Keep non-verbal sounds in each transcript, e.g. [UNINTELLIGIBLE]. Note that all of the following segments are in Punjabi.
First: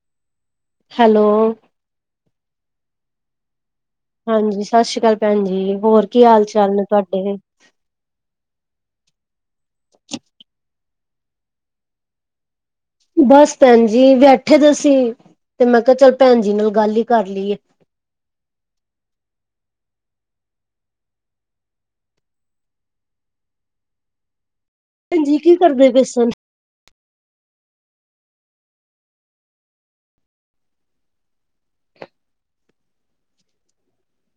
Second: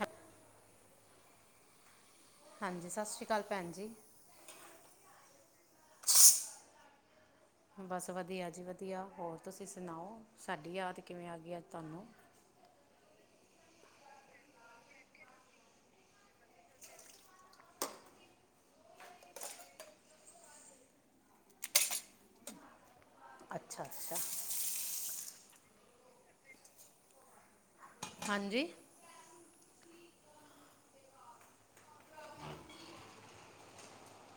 ਹੱਤ। ਹੈਲੋ। ਹਾਂਜੀ, ਸਤਿ ਸ਼੍ਰੀ ਅਕਾਲ ਭੈਣ ਜੀ। ਹਾਂਜੀ ਸਤਿ ਸ਼੍ਰੀ ਅਕਾਲ ਭੈਣ ਜੀ। ਹੋਰ ਕੀ ਹਾਲ ਚਾਲ ਨੇ ਤੁਹਾਡੇ? ਬਸ ਵਧੀਆ ਜੀ ਵਧੀਆ, ਹੋਰ ਤੁਸੀਂ ਸੁਣਾਓ? ਸਾਡੀ ਯਾਦ ਕਿਵੇਂ ਆ ਗਈ ਅਜ ਤੁਹਾਨੂੰ? ਬਸ ਭੈਣ ਜੀ, ਬੈਠੇ ਦੇ ਸੀ, ਤੇ ਮੈਂ ਕਿਹਾ ਚੱਲ ਭੈਣ ਜੀ ਨਾਲ ਗੱਲ ਹੀ ਕਰ ਲਈਏ। ਅੱਛਾ -ਅੱਛਾ। ਭੈਜੀ ਕੀ ਕਰਦੇ ਪਏ ਸਨ? ਹਾਂਜੀ।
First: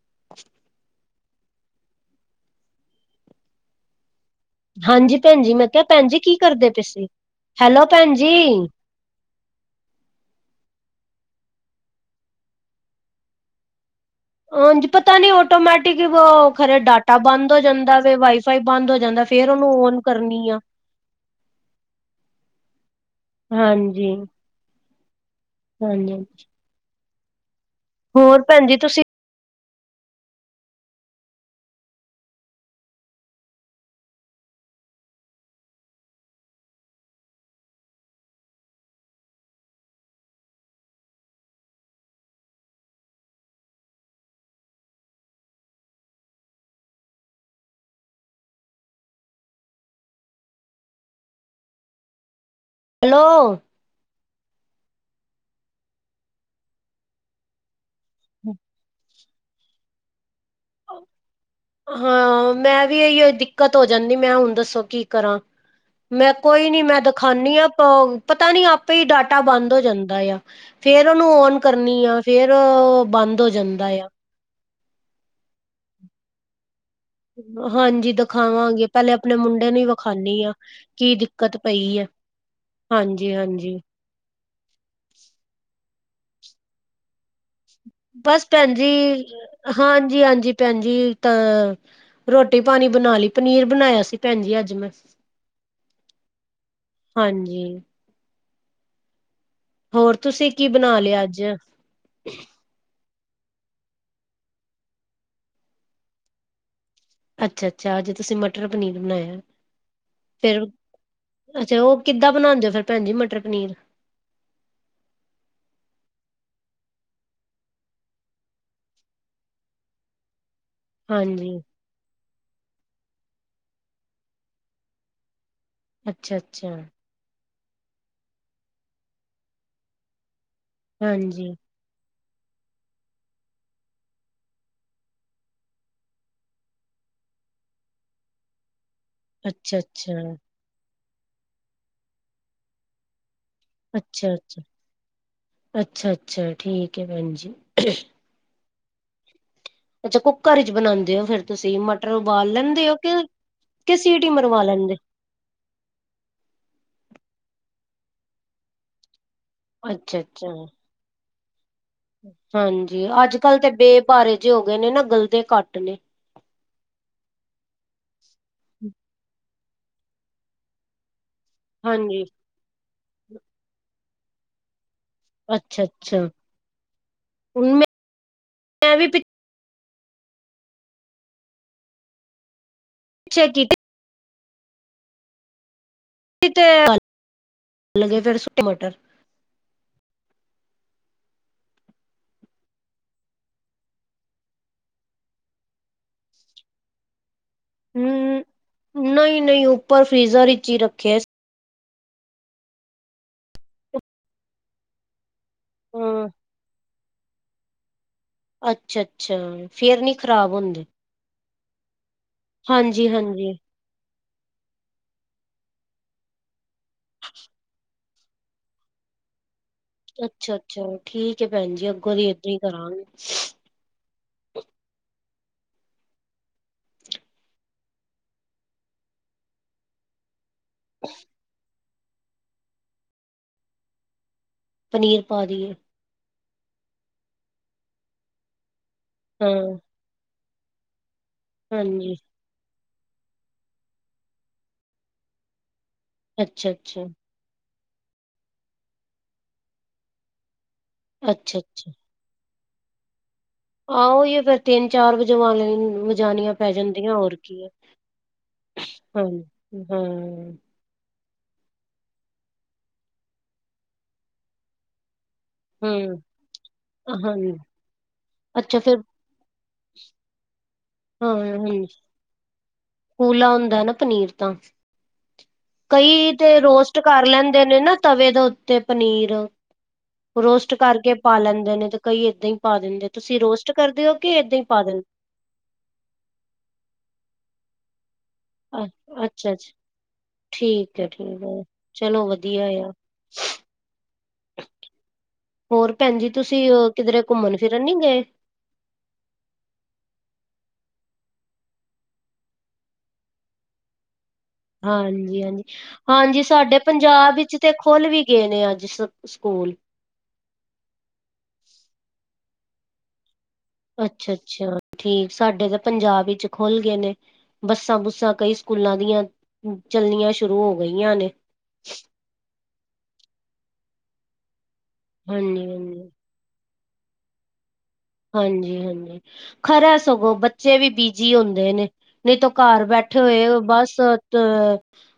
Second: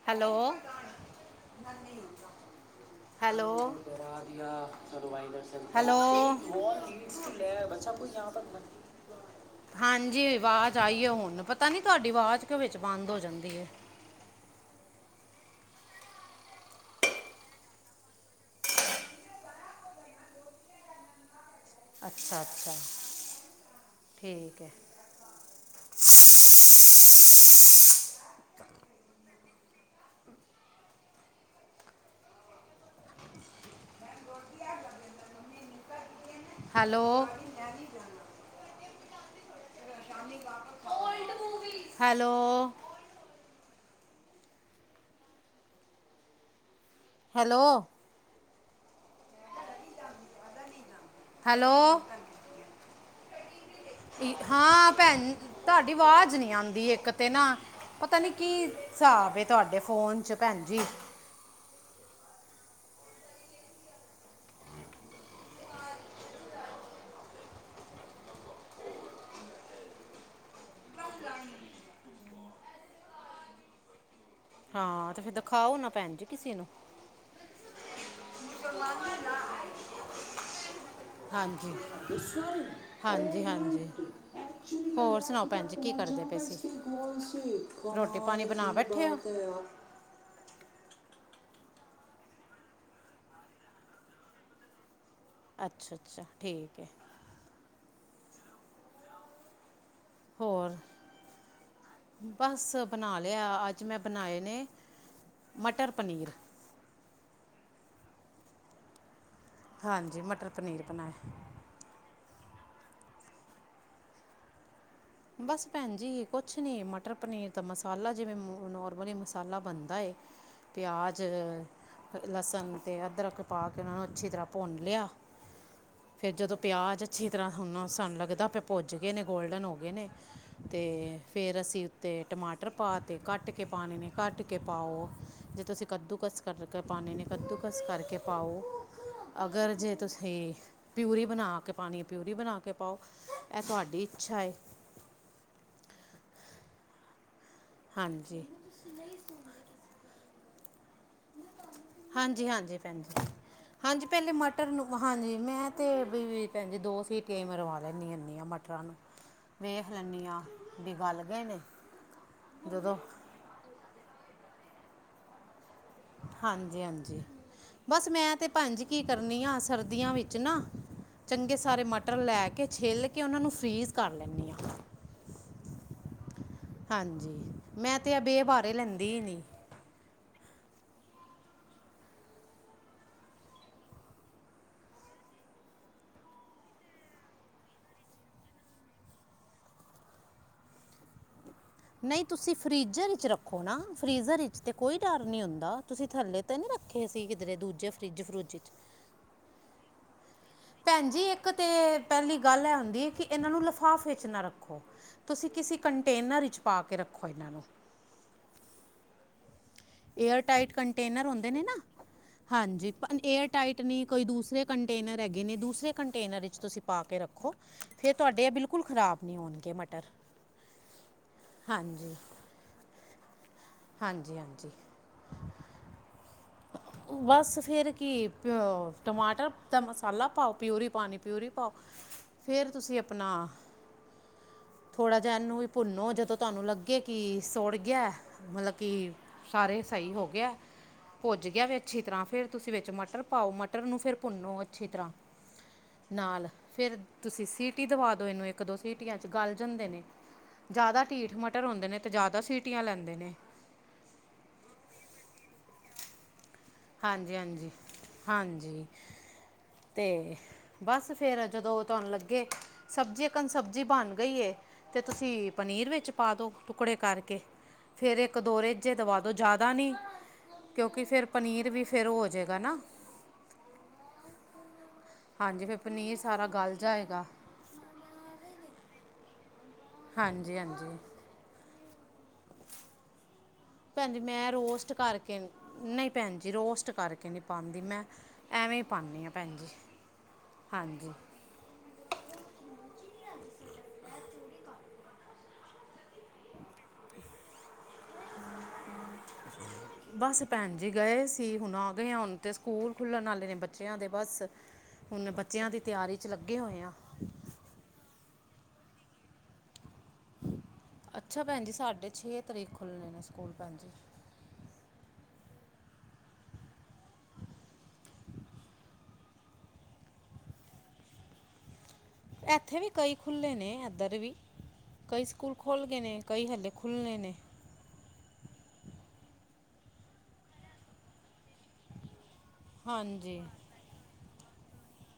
Hello -hello. ਹਾਂਜੀ ਭੈਣ ਜੀ ਮੈਂ ਕਿਹਾ ਹੈਲੋ ਭੈਣ ਜੀ [UNINTELLIGIBLE] ਕੀ ਕਰਦੇ ਪਏ ਸੀ ਹੈਲੋ ਭੈਣ ਜੀ ਹਾਂਜੀ ਆਵਾਜ਼ ਆਈ ਏ ਹੁਣ ਪਤਾ ਨੀ ਤੁਹਾਡੀ ਆਵਾਜ਼ ਕਿਉਂ ਵਿੱਚ ਬੰਦ ਹੋ ਜਾਂਦੀ ਏ। ਉਂਝ ਪਤਾ ਨੀ ਆਟੋਮੈਟਿਕ ਈ ਖਰੇ ਡਾਟਾ ਬੰਦ ਹੋ ਜਾਂਦਾ ਵੇ ਵਾਈ ਫਾਈ ਬੰਦ ਹੋ ਜਾਂਦਾ ਫੇਰ ਉਹਨੂੰ ਓਨ ਕਰਨੀ ਆ। ਅੱਛਾ-ਅੱਛਾ ਠੀਕ ਐ। ਹਾਂਜੀ-ਹਾਂਜੀ। ਹੋਰ ਭੈਣ ਜੀ ਤੁਸੀਂ hello. Hello. Hello. Hello. Hello. ਹਾਂ ਭੈਣ, ਤੁਹਾਡੀ ਆਵਾਜ਼ ਨੀ ਆਂਦੀ ਇੱਕ ਤੇ ਨਾ। ਪਤਾ ਨਹੀਂ ਕੀ ਸਾਬ ਹੈ ਤੁਹਾਡੇ ਫੋਨ 'ਚ ਭੈਣ ਜੀ। ਹਾਂ ਮੈਂ ਵੀ ਇਹੀਓ ਦਿੱਕਤ ਹੋ ਜਾਂਦੀ ਮੈਂ ਹੁਣ ਦੱਸੋ ਕੀ ਕਰਾਂ। ਮੈਂ ਕੋਈ ਨੀ ਮੈਂ ਦਿਖਾਨੀ ਅਤ ਪਤਾ ਨੀ ਆਪੇ ਈ ਡਾਟਾ ਬੰਦ ਹੋ ਜਾਂਦਾ ਆ। ਫੇਰ ਉਹਨੂੰ ਓਨ ਕਰਨੀ ਆ ਫੇਰ ਬੰਦ ਹੋ ਜਾਂਦਾ ਆ। ਹਾਂ ਤੇ ਫਰ ਦਿਖਾਓ ਨਾ ਪੈਣ ਜੀ ਕਿਸੇ ਨੂੰ। ਹਾਂਜੀ ਦ ਖਾਵਾਂਗੇ ਪਹਿਲੇ ਆਪਣੇ ਮੁੰਡੇ ਨੂੰ ਹੀ ਵਿਖਾਨੀ ਆ ਕੀ ਦਿੱਕਤ ਹਾਂਜੀ ਪਈ ਏ। ਹਾਂਜੀ ਹਾਂਜੀ-ਹਾਂਜੀ। ਹਾਂਜੀ ਹੋਰ ਸੁਣਾਓ ਭੈਣ ਜੀ ਕੀ ਕਰਦੇ ਪਏ ਸੀ? ਰੋਟੀ ਪਾਣੀ ਬਸ ਬਣਾ ਭੈਣ ਜੀ, ਬੈਠੇ ਹੋ ਹਾਂਜੀ-ਹਾਂਜੀ ਭੈਣ ਜੀ ਤਾਂ, ਰੋਟੀ ਪਾਣੀ ਬਣਾ ਲਈ ਪਨੀਰ ਬਣਾਇਆ ਸੀ ਭੈਣ ਜੀ ਅੱਜ ਮੈਂ। ਅੱਛਾ-ਅੱਛਾ ਠੀਕ ਐ। ਹਾਂਜੀ। ਹੋਰ ਤੁਸੀਂ ਕੀ ਹੋਰ ਬਣਾ ਲਿਆ ਅੱਜ। ਬਸ ਬਣਾ ਲਿਆ ਅੱਜ ਮੈਂ ਬਣਾਏ ਨੇ, ਮਟਰ ਪਨੀਰ। ਅੱਛਾ-ਅੱਛਾ ਅੱਜ ਤੁਸੀਂ ਮਟਰ ਪਨੀਰ ਬਣਾਇਆ। ਹਾਂਜੀ ਮਟਰ ਪਨੀਰ ਬਣਾਇਆ। ਤੇ ਉਹ ਕਿੱਦਾਂ ਬਣਾਉਦੇ ਫਿਰ ਭੈਣ ਜੀ ਮਟਰ ਪਨੀਰ? ਬਸ ਭੈਣ ਜੀ ਕੁਛ ਨੀ ਮਟਰ ਪਨੀਰ ਦਾ ਮਸਾਲਾ ਜਿਵੇਂ ਨੋਰਮਲੀ ਮਸਾਲਾ ਬਣਦਾ ਏ। [INAUDIBLE] ਪਿਆਜ਼, ਹਾਂਜੀ। ਲਸਣ ਤੇ ਅਦਰਕ ਪਾ ਕੇ ਉਹਨੂੰ ਅੱਛੀ ਤਰ੍ਹਾਂ ਭੁੰਨ ਲਿਆ। ਫੇਰ ਜਦੋਂ ਅੱਛਾ-ਅੱਛਾ, ਪਿਆਜ ਅੱਛੀ ਤਰ੍ਹਾਂ ਹੁਣ ਸਾਨੂੰ ਲੱਗਦਾ ਪਿਆ ਭੁੱਜ ਗਏ ਨੇ ਗੋਲਡਨ ਹੋ ਗਏ ਨੇ- ਤੇ ਹਾਂਜੀ, ਫਿਰ ਅਸੀਂ ਤੇ ਟਮਾਟਰ ਪਾ ਤੇ ਕੱਟ ਕੇ ਪਾਣੇ ਨੇ ਕੱਟ ਕੇ ਪਾਓ, ਜੇ ਤੁਸੀਂ ਕੱਦੂਕਸ ਕਰਕੇ ਪਾਣੇ ਨੇ, ਕੱਦੂਕਸ ਕਰਕੇ ਪਾਓ, ਅਗਰ ਜੇ ਅੱਛਾ-ਅੱਛਾ, ਤੁਸੀਂ ਪਿਊਰੀ ਬਣਾ ਕੇ ਪਾਣੀ ਪਿਊਰੀ ਬਣਾ ਕੇ ਪਾਓ। ਇਹ ਤੁਹਾਡੀ ਇੱਛਾ ਏ ਅੱਛਾ-ਅੱਛਾ, ਅੱਛਾ-ਅੱਛਾ ਠੀਕ ਹੈ ਭੈਣ ਜੀ। ਹਾਂਜੀ। ਅੱਛਾ ਕੁੱਕਰ ਵਿੱਚ ਬਣਾ ਦੇ ਓ ਫਿਰ ਤੁਸੀਂ ਮਟਰ ਹਾਂਜੀ ਉਬਾਲ ਹਾਂਜੀ ਲੈਂਦੇ ਓ, ਭੈਣ ਜੀ ਕਿ ਹਾਂਜੀ ਸੀਟੀ ਪਹਿਲੇ ਮਰਵਾ ਮਟਰ ਨੂੰ ਲੈਂਦੇ। ਹਾਂਜੀ ਮੈਂ ਤੇ ਵੀ ਭੈਣ ਜੀ ਦੋ ਸੀਟੀਆਂ ਹੀ ਮਰਵਾ ਲੈਂਦੀ ਹੁਣੀ ਆ ਮਟਰਾਂ ਨੂੰ। ਵੇਖ ਲੈਣੀ ਨੇ, ਅੱਛਾ-ਅੱਛਾ ਬੀ ਵੱਲ ਗਏ ਨੇ। ਜਦੋਂ ਹਾਂਜੀ, ਅੱਜ-ਕੱਲ੍ਹ ਤੇ ਬੇ ਭਾਰੇ ਜੇ ਹੋ ਗਏ ਨੇ ਨਾ, ਗਲਦੇ ਘੱਟ ਨੇ। ਹਾਂਜੀ-ਹਾਂਜੀ, ਬਸ ਮੈਂ ਤਾਂ ਭੈਣ ਜੀ, ਕੀ ਕਰਨੀ ਆ ਸਰਦੀਆਂ ਵਿੱਚ ਨਾ ਚੰਗੇ ਸਾਰੇ ਮਟਰ ਹਾਂਜੀ ਲੈ ਕੇ, ਛਿੱਲ ਕੇ, ਉਹਨਾਂ ਨੂੰ ਫਰੀਜ਼ ਕਰ ਲੈਂਨੀ ਆ। ਅੱਛਾ-ਅੱਛਾ ਹਾਂਜੀ, ਹੁਣ ਮੈਂ ਤੇ ਆ ਬੇ ਭਾਰੇ ਮੈਂ ਵੀ ਲੈਂਦੀ ਈ ਨੀ। ਚੈ ਕੀ ਕੀਤੇ ਕੱਲ ਲੱਗੇ ਪੈ ਸੁਕੇ ਮਟਰ ਨਈ, ਤੁਸੀਂ ਫਰੀਜ਼ਰ ਵਿੱਚ ਰੱਖੋ ਨਾ, ਫਰੀਜ਼ਰ ਵਿੱਚ ਕੋਈ ਡਰ ਨਈ ਹੁੰਦਾ, ਤੁਸੀਂ ਥੱਲੇ ਤਾਂ ਨੀ ਰੱਖੇ ਹੋਏ ਸੀਂ, ਕਿਧਰੇ ਦੂਜੇ ਫਰਿੱਜ-ਫਰੂੱਜ'ਚ? ਨਈ-ਨਈ ਉੱਪਰ ਫ੍ਰੀਜ਼ਰ ਹੀ ਭੈਣ ਰੱਖਿਆ ਜੀ, ਇੱਕ ਤੇ ਪਹਿਲੀ ਗੱਲ ਇਹ ਹੁੰਦੀ ਐ ਕਿ, ਇਹਨਾਂ ਨੂੰ ਲਿਫ਼ਾਫੇ ਵਿੱਚ ਨਾ ਰੱਖੋ ਤੁਸੀਂ ਕਿਸੇ ਹਾਂ ਕੰਟੇਨਰ ਵਿੱਚ ਪਾ ਕੇ ਰੱਖੋ ਇਹਨਾਂ ਨੂੰ। ਅੱਛਾ-ਅੱਛਾ। ਫੇਰ ਨੀ ਖ਼ਰਾਬ ਏਅਰਟਾਈਟ ਹੁੰਦੇ ਕੰਟੇਨਰ ਹੁੰਦੇ ਨੇ ਨਾ, ਹਾਂਜੀ, ਹਾਂਜੀ-ਹਾਂਜੀ ਏਅਰਟਾਈਟ ਨਈ ਕੋਈ ਦੂਸਰੇ ਕੰਟੇਨਰ ਹੈਗੇ ਨੇ, ਦੂਸਰੇ ਕੰਟੇਨਰ ਵਿੱਚ ਤੁਸੀਂ ਪਾ ਕੇ ਰੱਖੋ ਫਿਰ ਤੁਹਾਡੇ ਇਹ ਬਿਲਕੁਲ ਖਰਾਬ ਨਈ ਹੋਣਗੇ ਮ ਅੱਛਾ-ਅੱਛਾ, ਠੀਕ ਏ ਭੈਣ ਜੀ, ਅੱਗੋਂ ਦੀ ਏਦਾਂ ਕਰਾਂਗੇ। ਹਾਂਜੀ-ਹਾਂਜੀ। ਬਸ ਫਿਰ ਕੀ ਏ, ਟਮਾਟਰ ਦਾ ਮਸਾਲਾ ਪਾਓ ਪਿਊਰੀ ਪਾਣੀ ਪਿਊਰੀ ਪਾਓ, ਫਿਰ ਤੁਸੀਂ ਆਪਣਾ ਥੋੜ੍ਹਾ ਪਨੀਰ ਜਿਹਾ ਪਾ ਇਹਨੂੰ ਵੀ ਦੀਏ ਭੁੰਨੋ, ਜਦੋਂ ਤੁਹਾਨੂੰ ਲੱਗੇ ਕਿ ਸੁੜ ਗਿਆ, ਮਤਲਬ ਕਿ ਹਾਂ ਸਾਰੇ ਸਹੀ ਹੋ ਗਿਆ ਭੱਜ ਗਿਆ ਵੇ ਅੱਛੀ ਹਾਂਜੀ ਤਰ੍ਹਾਂ ਫਿਰ ਤੁਸੀਂ ਵਿੱਚ ਮਟਰ ਪਾਓ, ਮਟਰ ਨੂੰ ਫਿਰ ਭੁੰਨੋ ਅੱਛੀ ਤਰ੍ਹਾਂ ਨਾਲ ਅੱਛਾ ਫਿਰ ਅੱਛਾ ਤੁਸੀਂ ਸੀਟ ਟੀ ਦਵਾ ਦੋ, ਇਹਨੂੰ ਇੱਕ-ਦੋ ਸਟੀਆਂ'ਚ ਗਲ ਜਾਂਦੇ ਨੇ, ਜਿਆਦਾ ਢੀਠ ਅੱਛਾ ਮਟਰ ਹੁੰਦੇ ਅੱਛਾ ਨੇ ਤੇ ਜ਼ਿਆਦਾ ਸੀਟੀਆਂ ਲੈਂਦੇ ਨੇ। ਉਹੀ ਏ, ਫੇਰ ਤਿੰਨ-ਚਾਰ ਵਜਾਵਨੀ-ਵਜਾਣੀਆਂ ਪੈ ਜਾਂਦੀਆਂ, ਹੋਰ ਹਾਂਜੀ ਕੀ ਐ ਹਾਂਜੀ ਹਾਂਜੀ ਹਾਂ। ਤੇ ਬਸ ਫਿਰ, ਜਦੋਂ ਤੁਹਾਨੂੰ ਲੱਗੇ ਸਬਜ਼ੀ ਇੱਕਨ ਸਬਜ਼ੀ ਬਣ ਗਈ ਏ, ਤਾਂ ਤੁਸੀਂ ਪਨੀਰ ਵਿੱਚ ਹਮ ਪਾ ਦਿਓ, ਟੁਕੜੇ ਕਰਕੇ, ਹਾਂਜੀ ਫੇਰ ਇੱਕ-ਦੋ ਅੱਛਾ ਰੇਜੇ ਫੇਰ ਦਵਾ ਦਿਓ, ਜ਼ਿਆਦਾ ਨੀ ਕਿਉਂਕਿ ਫਿਰ ਹਾਂ ਪਨੀਰ ਵੀ, ਹਾਂਜੀ ਫਿਰ ਓਹ ਹੋ ਜਾਏਗਾ ਨਾ। ਕੂਲਾ ਹੁੰਦਾ ਨਾ ਪਨੀਰ ਤਾਂ। ਹਾਂਜੀ ਫਿਰ ਪਨੀਰ ਕਈ ਸਾਰਾ ਤੇ ਗਲ ਰੋਸਟ ਜਾਏਗਾ ਕਰ ਲੈਂਣ ਦੇ ਨੇ ਨਾ ਤਵੇ ਦੇ ਉੱਤੇ ਪਨੀਰ, ਹਾਂਜੀ ਰੋਸਟ ਹਾਂਜੀ ਕਰਕੇ ਪਾ ਲੈਂਦੇ ਨੇ ਤੇ ਕਈ ਏਦਾਂ ਹੀ ਪਾ ਦਿੰਦੇ। ਤੁਸੀਂ ਰੋਸਟ ਕਰਦੇ ਹੋ ਕਿ ਏਦਾਂ ਈ ਪਾ ਦਿੰਦੇ? ਨਈ ਭੈਣ ਜੀ ਰੋਸਟ ਕਰਕੇ ਨਈ ਪਾਦੀ ਮੈਂ ਐਵੇਂ ਹੀ ਅ ਪਾਉਂਦੀ ਹਾਂ ਭੈਣ ਜੀ ਅੱਛਾ-ਅੱਛਾ ਠੀਕ ਐ ਹਾਂਜੀ ਠੀਕ ਅ ਚਲੋ ਵਧੀਆ ਐ, ਹੋਰ ਭੈਣ ਜੀ? ਤੁਸੀਂ ਓ ਕਿਧਰੇ ਘੁੰਮਣ ਫਿਰਨ ਨੀ ਗੇ? [INAUDIBLE] ਬਸ ਭੈਣ ਜੀ ਗਏ ਸੀ ਹੁਣ ਆ ਗਇਆ ਹੁਣ ਤੇ ਸਕੂਲ ਖੁੱਲਣ ਵਾਲੇ ਨੇ ਬੱਚਿਆਂ ਦੇ ਬਸ ਹੁਣ ਹਾਂਜੀ ਹਾਂਜੀ, ਬੱਚਿਆਂ ਦੀ ਤਿਆਰੀ 'ਚ ਹਾਂਜੀ ਲੱਗੇ ਸਾਡੇ ਹੋਏ ਆ ਪੰਜਾਬ ਵਿੱਚ ਤੇ ਖੁਲ ਵੀ ਗਏ ਨੇ ਅੱਜ ਸ-ਸਕੂਲ। ਅੱਛਾ ਭੈਣ ਜੀ ਸਾਡੇ ਛੇ ਤਰੀਕ ਖੁੱਲ੍ਹਣੇ ਨੇ ਸਕੂਲ ਭੈਣ ਜੀ। ਅੱਛਾ-ਅੱਛਾ ਠੀਕ ਸਾਡੇ ਤਾਂ ਪੰਜਾਬ ਵਿੱਚ ਖੁੱਲ ਗੇ ਨੇ। ਬੱਸਾਂ ਬੁੱਸਾਂ ਕਈ ਸਕੂਲਾਂ ਦੀਆਂ ਚੱਲਣੀਆਂ ਸ਼ੁਰੂ ਹੋ ਗਈਆਂ ਨੇ। ਐਥੇ ਵੀ ਕਈ ਖੁੱਲੇ ਨੇ ਐਧਰ ਵੀ ਕਈ ਸਕੂਲ ਹਾਂਜੀ ਖੁੱਲ ਗੇ ਹਾਂਜੀ ਨੇ ਕਈ ਹਲੇ ਖੁੱਲਣੇ ਨੇ। ਹਾਂਜੀ-ਹਾਂਜੀ ਖਰਾ ਸਗੋਂ ਬੱਚੇ ਵੀ ਬਿਜੀ ਹੁੰਦੇ ਨੇ ਨਈ ਤੋਂ ਘਰ ਬੈਠੇ ਹਾਂਜੀ ਹੋਏ ਬਸ ਤ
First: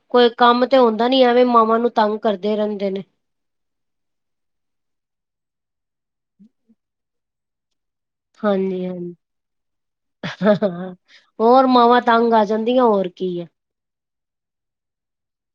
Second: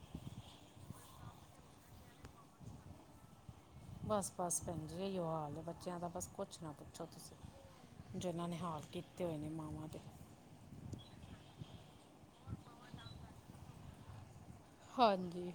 ਕੋਈ ਕੰਮ ਤੇ ਹੁੰਦਾ ਨੀ ਆਵੇ ਮਾਵਾਂ ਨੂੰ ਤੰਗ ਕਰਦੇ ਰੈਂਦੇ ਨੇ। ਬਸ-ਬਸ ਭੈਣ ਜੀ ਏਈਓ ਹਾਲ ਏ ਬੱਚਿਆਂ ਦਾ ਬਸ ਕੁਛ ਨਾ ਪੁੱਛੋ ਤੁਸੀਂ। ਜੋ ਇਨਾਂ ਨੇ ਹਾਲ ਹਾਂਜੀ ਹਾਂਜੀ ਕੀਤੇ ਹੋਏ ਨੇ ਮਾਵਾਂ ਦੇ। ਹੋਰ ਮਾਵਾਂ ਤੰਗ ਆ ਜਾਂਦੀਆਂ ਹੋਰ ਕੀ ਐ। ਹਾਂਜੀ।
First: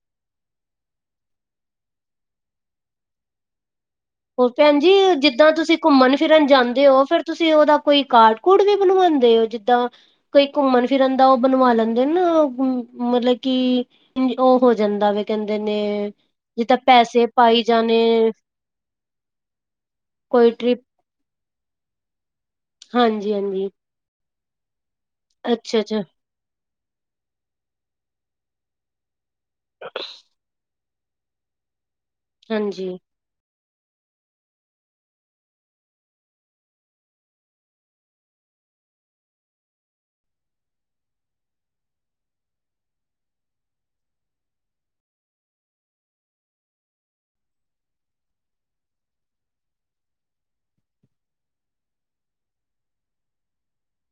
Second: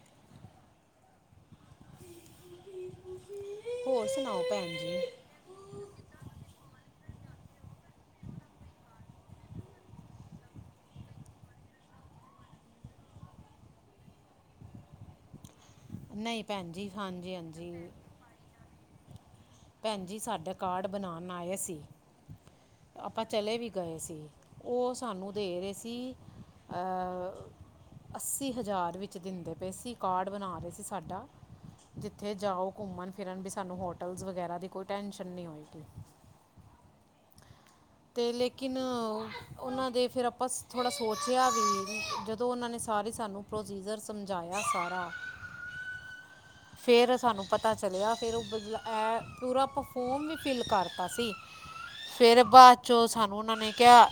ਹੋਰ ਸੁਣਾਓ ਭੈਣ ਜੀ? ਜਿੱਦਾਂ ਤੁਸੀਂ ਘੁੰਮਣ ਫਿਰਨ ਜਾਂਦੇ ਓ ਫੇਰ ਤੁਸੀਂ ਉਦਾ ਕੋਈ ਕਾਰਡ ਕੁਰਡ ਵੀ ਬਣਵਾਉਂਦੇ ਓ ਜਿੱਦਾਂ ਕੋਈ ਘੁੰਮਣ ਫਿਰਨ ਦਾ ਓ ਬਣਵਾ ਲੈਂਦੇ ਨਾ ਮਤਲਬ ਕਿ ਉਂਝ ਓ ਹੋ ਜਾਂਦਾ ਵੇ ਕੈਂਦੇ ਨੇ ਨਹੀਂ ਭੈਣ ਜਿੱਦਾਂ ਜੀ ਪੈਸੇ ਹਾਂਜੀ ਪਾਈ ਹਾਂਜੀ ਜਾਣੇ ਭੈਣ ਜੀ ਕੋਈ ਸਾਡਾ ਟ੍ਰਿਪ ਕਾਰਡ ਬਣਾਉਣ ਆਏ ਸੀ, ਆਪਾਂ ਹਾਂਜੀ ਚਲੇ ਵੀ ਹਾਂਜੀ ਗਏ ਸੀ। ਓ ਸਾਨੂੰ ਦੇ ਰੇ ਅੱਛਾ ਸੀ ਅੱਛਾ ਅ ਅੱਸੀ ਹਜ਼ਾਰ ਵਿੱ ਚ ਦਿੰਦੇ ਪਏ ਸੀ ਕਾਰਡ ਬਣਾ ਰੇ ਸੀ ਸਾਡਾ, ਜਿੱਥੇ ਜਾਓ ਹਾਂਜੀ ਘੁੰਮਣ ਫਿਰਨ ਵੀ ਸਾਨੂੰ ਹੋਟਲਸ ਵਗੈਰਾ ਦੀ ਕੋਈ ਟੈਂਨਸ਼ਨ ਨੀ ਹੋਏਗੀ ਹ ਤੇ ਲੇਕਿਨ ਉਨਾਂ ਦੇ ਫਿਰ ਆਪਾਂ ਥੋੜਾ ਸੋਚਿਆਂ ਵੀ ਜ ਦੋ ਉਨਾਂ ਨੇ ਸਾਰੀ ਸਾਨੂੰ ਪ੍ਰੋਸੀਜ਼ਰ ਸਮਝਾਇਆ ਸਾਰਾ ਫੇਰ ਸਾਨੂੰ ਪਤਾ ਚਲਿਆ ਫੇਰ ਓ ਬਦ ਐ ਪੂਰਾ ਆਪਾਂ ਫੋਰਮ ਵੀ ਫਿਲ ਕਰਤਾ ਸੀ ਫੇਰ ਬਾਅਦ ਚੋਂ ਸਾਨੂੰ ਉਨਾਂ ਨੇ ਕੇਆ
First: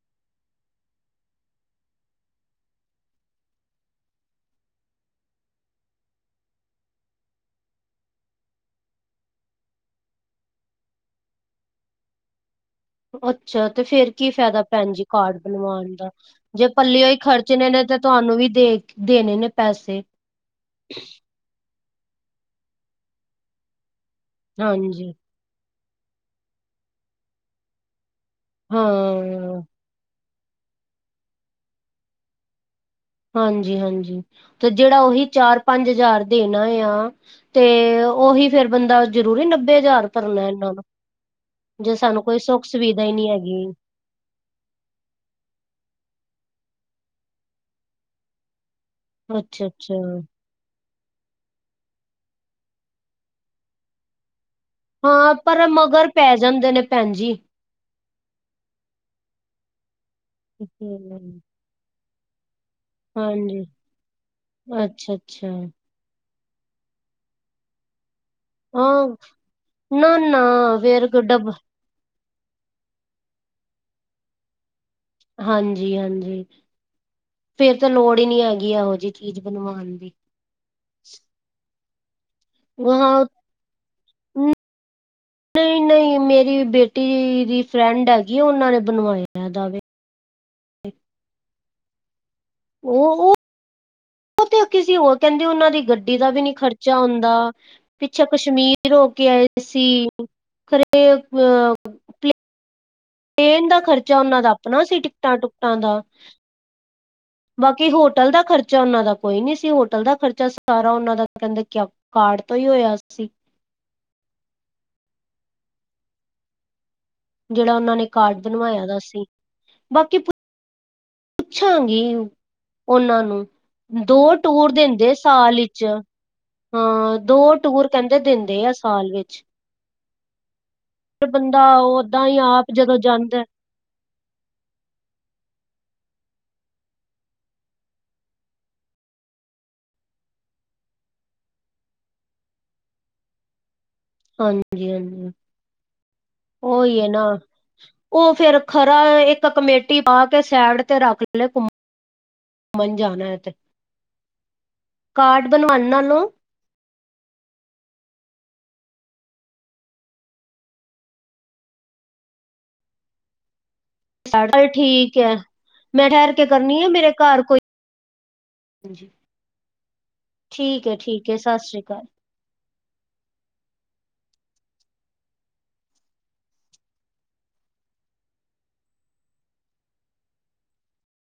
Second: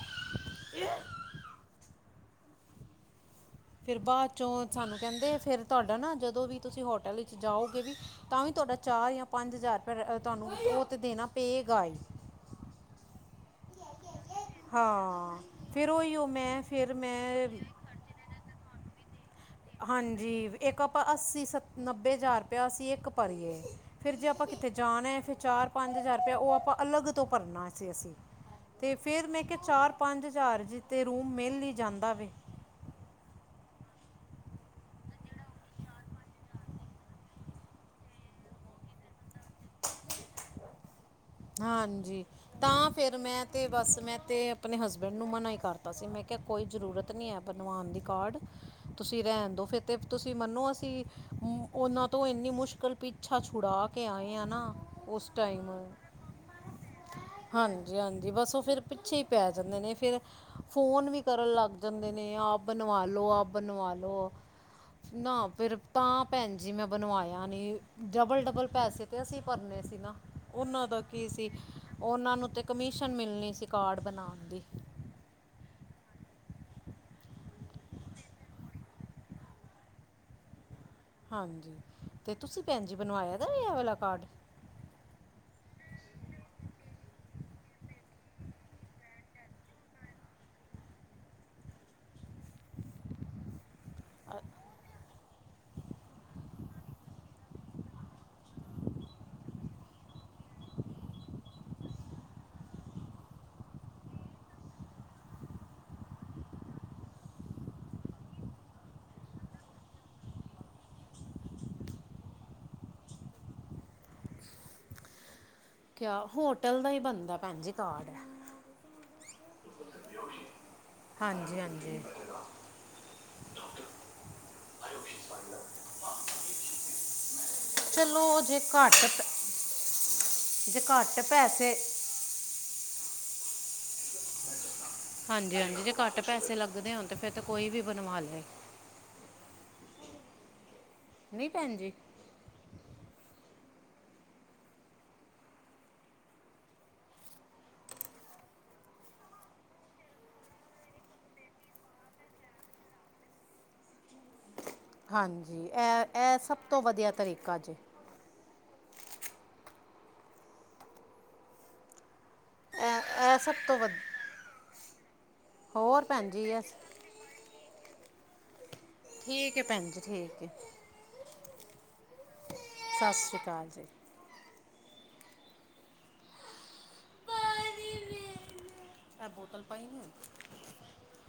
ਫੇਰ ਬਾਅਦ ਚੋਂ ਸਾਨੂੰ ਕੈਂਦੇ ਫਿਰ ਤੁਹਾਡਾ ਨਾ ਜਦੋਂ ਵੀ ਤੁਸੀਂ ਹੋਟਲ ਵਿੱਚ ਜਾਓਗੇ ਵੀ ਤਾਂ ਵੀ ਤੁਹਾਡਾ ਚਾਰ ਜਾਂ ਪੰਜ ਹਜ਼ਾਰ ਰੁਪਏ ਰੇ ਤੁਹਾਨੂੰ ਓ ਤੇ ਦੇਣਾ ਪੇਗਾ ਈ। ਅੱਛਾ ਤੇ ਫੇਰ ਕੀ ਫ਼ਾਇਦਾ ਭੈਣ ਜੀ ਕਾਰਡ ਹਾਂ ਫਿਰ ਬਣਵਾਉਣ ਦਾ ਉਹੀ ਉਹ ਮੈਂ ਜੇ ਫਿਰ ਪੱਲੇ ਓ ਈ ਮੈਂ ਖਰਚਣੇ ਨੇ ਤੇ ਤੁਹਾਨੂੰ ਵੀ ਦੇ ਦੇਣੇ ਨੇ। ਪੈਸੇ ਹਾਂਜੀ ਇੱਕ ਆਪਾਂ ਅੱਸੀ ਸ ਨੱਬੇ ਹਜ਼ਾਰ ਰੁਪਇਆ ਅਸੀਂ ਇੱਕ ਭਰੀਏ ਫੇਰ ਜੇ ਆਪਾਂ ਕਿੱਤੇ ਜਾਣਾ ਹਾਂਜੀ ਐ ਫਿਰ ਚਾਰ-ਪੰਜ ਹਜ਼ਾਰ ਰੁਪਇਆ ਓ ਆਪਾਂ ਅਲੱਗ ਤੋਂ ਭਰਨਾ ਸੀ ਅਸੀਂ ਤੇ ਫੇਰ ਮੈਂ ਕੇਆ ਹਾਂ, ਚਾਰ-ਪੰਜ ਹਜ਼ਾਰ ਜੀਤੇ ਰੂਮ ਮਿਲ ਈ ਜਾਂਦਾ ਵੇ‌। ਹਾਂਜੀ-ਹਾਂਜੀ ਤੇ ਜੇੜਾ ਉਹੀ ਚਾਰ-ਪੰਜ ਹਜ਼ਾਰ ਦੇਣਾ ਆ ਤੇ ਉਹੀ ਫੇਰ ਬੰਦਾ ਜ਼ਰੂਰੀ ਨੱਬੇ ਹਜ਼ਾਰ ਭਰਨਾ ਇਹਨਾਂ ਨੂੰ ਜੇ ਸਾਨੂੰ ਹਾਂਜੀ ਕੋਈ ਸੁੱਖ ਤਾਂ ਸੁਵਿਧਾ ਹੀ ਫੇਰ ਨਹੀਂ ਮੈਂ ਹੈਗੀ ਤੇ ਬਸ ਮੈਂ ਤੇ ਆਪਣੇ ਹਸਬੈਂਡ ਨੂੰ ਮਨਾ ਈ ਕਰਤਾ ਸੀ ਮੈਂ ਕੇਆ ਕੋਈ ਜ਼ਰੂਰਤ ਨੀ ਐ ਬਣਵਾਨ ਦੀ ਕਾਰਡ ਤੁਸੀਂ ਰੈਂਣ ਦੋ ਫਿਰ ਅੱਛਾ-ਅੱਛਾ ਤੇ ਤੁਸੀਂ ਮੰਨੋ ਅਸੀਂ ਉਨਾਂ ਤੋਂ ਇੰਨੀ ਮੁਸ਼ਕਿਲ ਪਿੱਛਾ ਛੁਡਾ ਕੇ ਆਏ ਆ ਨਾ ਉਸ ਹਾਂ ਪਰ ਮਗਰ ਪੈ ਜਾਂਦੇ ਨੇ ਭੈਣ ਜੀ। ਹਾਂਜੀ-ਹਾਂਜੀ ਬਸ ਓ ਫੇਰ ਪਿੱਛੇ ਈ ਪੈ ਜਾਂਦੇ ਨੇ ਫਿਰ ਫ਼ੋਨ ਵੀ ਹਮ, ਕਰਨ ਲੱਗ ਜਾਂਦੇ ਨੇ ਆਪ ਬਣਵਾ ਲੋ, ਆ ਹਾਂਜੀ ਬਣਵਾ ਲੋ, ਨਾ ਅੱਛਾ-ਅੱਛਾ ਫਿਰ ਤਾਂ ਭੈਣ ਜੀ ਮੈਂ ਬਣਵਾਇਆ ਨੀ ਡਬਲ-ਡਬਲ ਪੈਸੇ ਹਾਂ ਤੇ ਅਸੀਂ ਭਰਨੇ। ਨਾ-ਨਾ ਫੇਰ ਕੀ ਡਬ ਉਨਾਂ ਨੂੰ ਤੇ ਕਮਿਸ਼ਨ ਮਿਲਣੀ ਸੀ ਕਾਰਡ ਬਣਾਣ ਦੀ। ਹਾਂਜੀ-ਹਾਂਜੀ, ਫੇਰ ਤਾਂ ਲੋੜ ਈ ਨੀ ਹੈਗੀ ਇਹੋ ਜੀ ਚੀਜ਼ ਬਣਵਾਣ ਦੀ। ਹਾਂਜੀ ਤੇ ਤੁਸੀਂ ਭੈਣ ਜੀ ਬਣਵਾਇਆ ਹਾਂ ਦਾ ਐ ਵਾਲਾ ਕਾਰਡ? ਨਈਂ-ਨਈਂ ਮੇਰੀ ਬੇਟੀ ਦੀ ਫਰੈਂਡ ਹੈਗੀ ਓਨਾਂ ਨੇ ਬਣਵਾਏ ਐ ਏਦਾਂ ਦੇ। ਓ ਓ ਤੇ ਕਿਸੇ ਹੋਰ ਕਕੈਂਦੇ ਓਨਾਂ ਦੀ ਗੱਡੀ ਦਾ ਵੀ ਨੀਂ ਖਰਚਾ ਆਂਦਾ। ਪਿੱਛੇ ਕਸ਼ਮੀਰ ਹੋ ਕੇ ਆਏ ਸੀ, ਖਰੇ ਅਹ ਟੇਨ ਦਾ ਖਰਚਾ ਓਨਾਂ ਦਾ ਅਪਣਾ ਸੀ, ਟਿਕਟਾਂ-ਟੁਕਟਾਂ ਦਾ ਬਾਕੀ ਹੋਟਲ ਦਾ ਖਰਚਾ ਓਨਾਂ ਦਾ ਕੋਈ ਨੀਂ ਸੀ, ਹੋਟਲ ਦਾ ਖਰਚਾ ਸਾਰਾ ਓਨਾਂ ਦਾ ਕਿਆ ਕਾਰਡ ਤੋਂ ਈ ਹੋਇਆ ਸੀ। ਕਿਆ ਹੋਟਲ ਦਾ ਹੀ ਬਨਦਾ। ਜੇੜਾ ਓਨਾਂ ਨੇ ਕਾਰਡ ਬਣਵਾਯਾ ਦਾ ਸੀ ਬਾਕੀ ਹਾਂਜੀ-ਹਾਂਜੀ। ਓਨਾਂ ਨੂੰ ਦੋ ਟੂਰ ਦਿੰਦੇ ਸਾਲ ਇਚ। ਹਾਂ ਦੋ ਟੂਰ ਕੈਂਦੇ ਚਲੋ ਜੇ ਦਿੰਦੇ ਆ ਸਾਲ ਘੱਟ ਈਚ। ਜੇ ਘੱਟ ਤੇ ਬੰਦਾ ਪੈਸੇ ਓਦਾਂ ਈ ਆਪ ਜਦੋਂ ਜਾਂਦੈ [INAUDIBLE] ਹਾਂਜੀ-ਹਾਂਜੀ ਜੇ ਘੱਟ ਪੈਸੇ ਲੱਗਦੇ ਹੋਣ ਤੇ ਫੇਰ ਤੇ ਕੋਈ ਵੀ ਬਣਵਾਲੇ। ਨੀਂ, ਭੈਨ ਜੀ। ਹਾਂਜੀ-ਹਾਂਜੀ, ਓਈ ਏਨਾਂ। ਉਹ ਫੇਰ ਖਰਾ ਇੱਕ ਕਮੇਟੀ ਪਾਕੇ ਸੈਡ ਤੇ ਰੱਖ ਲੈ ਘੁੰਮ ਮਨ ਜਾਣਾ ਏਤੇ। ਹਾਂਜੀ ਐ ਨਾਲੋਂ ਐ ਸਬ ਤੋਂ ਵਦੀਆ ਤਰੀਕਾ ਜੇ। ਐ ਐ ਸਭ ਤੋਂ ਵੱਧ- ਠੀਕੈ ਮੈਂ ਭੈਣ ਠੈਰ ਜੀ ਕੇ ਇਹ ਕਰਨੀ ਆ, ਮੇਰੇ ਘਰ ਕੋਈ ਠੀਕ ਹੈ ਭੈਣ ਜੀ ਠੀਕ ਠੀਕੈ-ਠੀਕੈ, ਸਸ ਸ੍ਰੀ ਅਕਾਲ। ਸਸ ਸ੍ਰੀ ਅਕਾਲ ਜੀ। ਐ ਬੋਤਲ ਪਈ ਨਈਂ ਹੋਈ।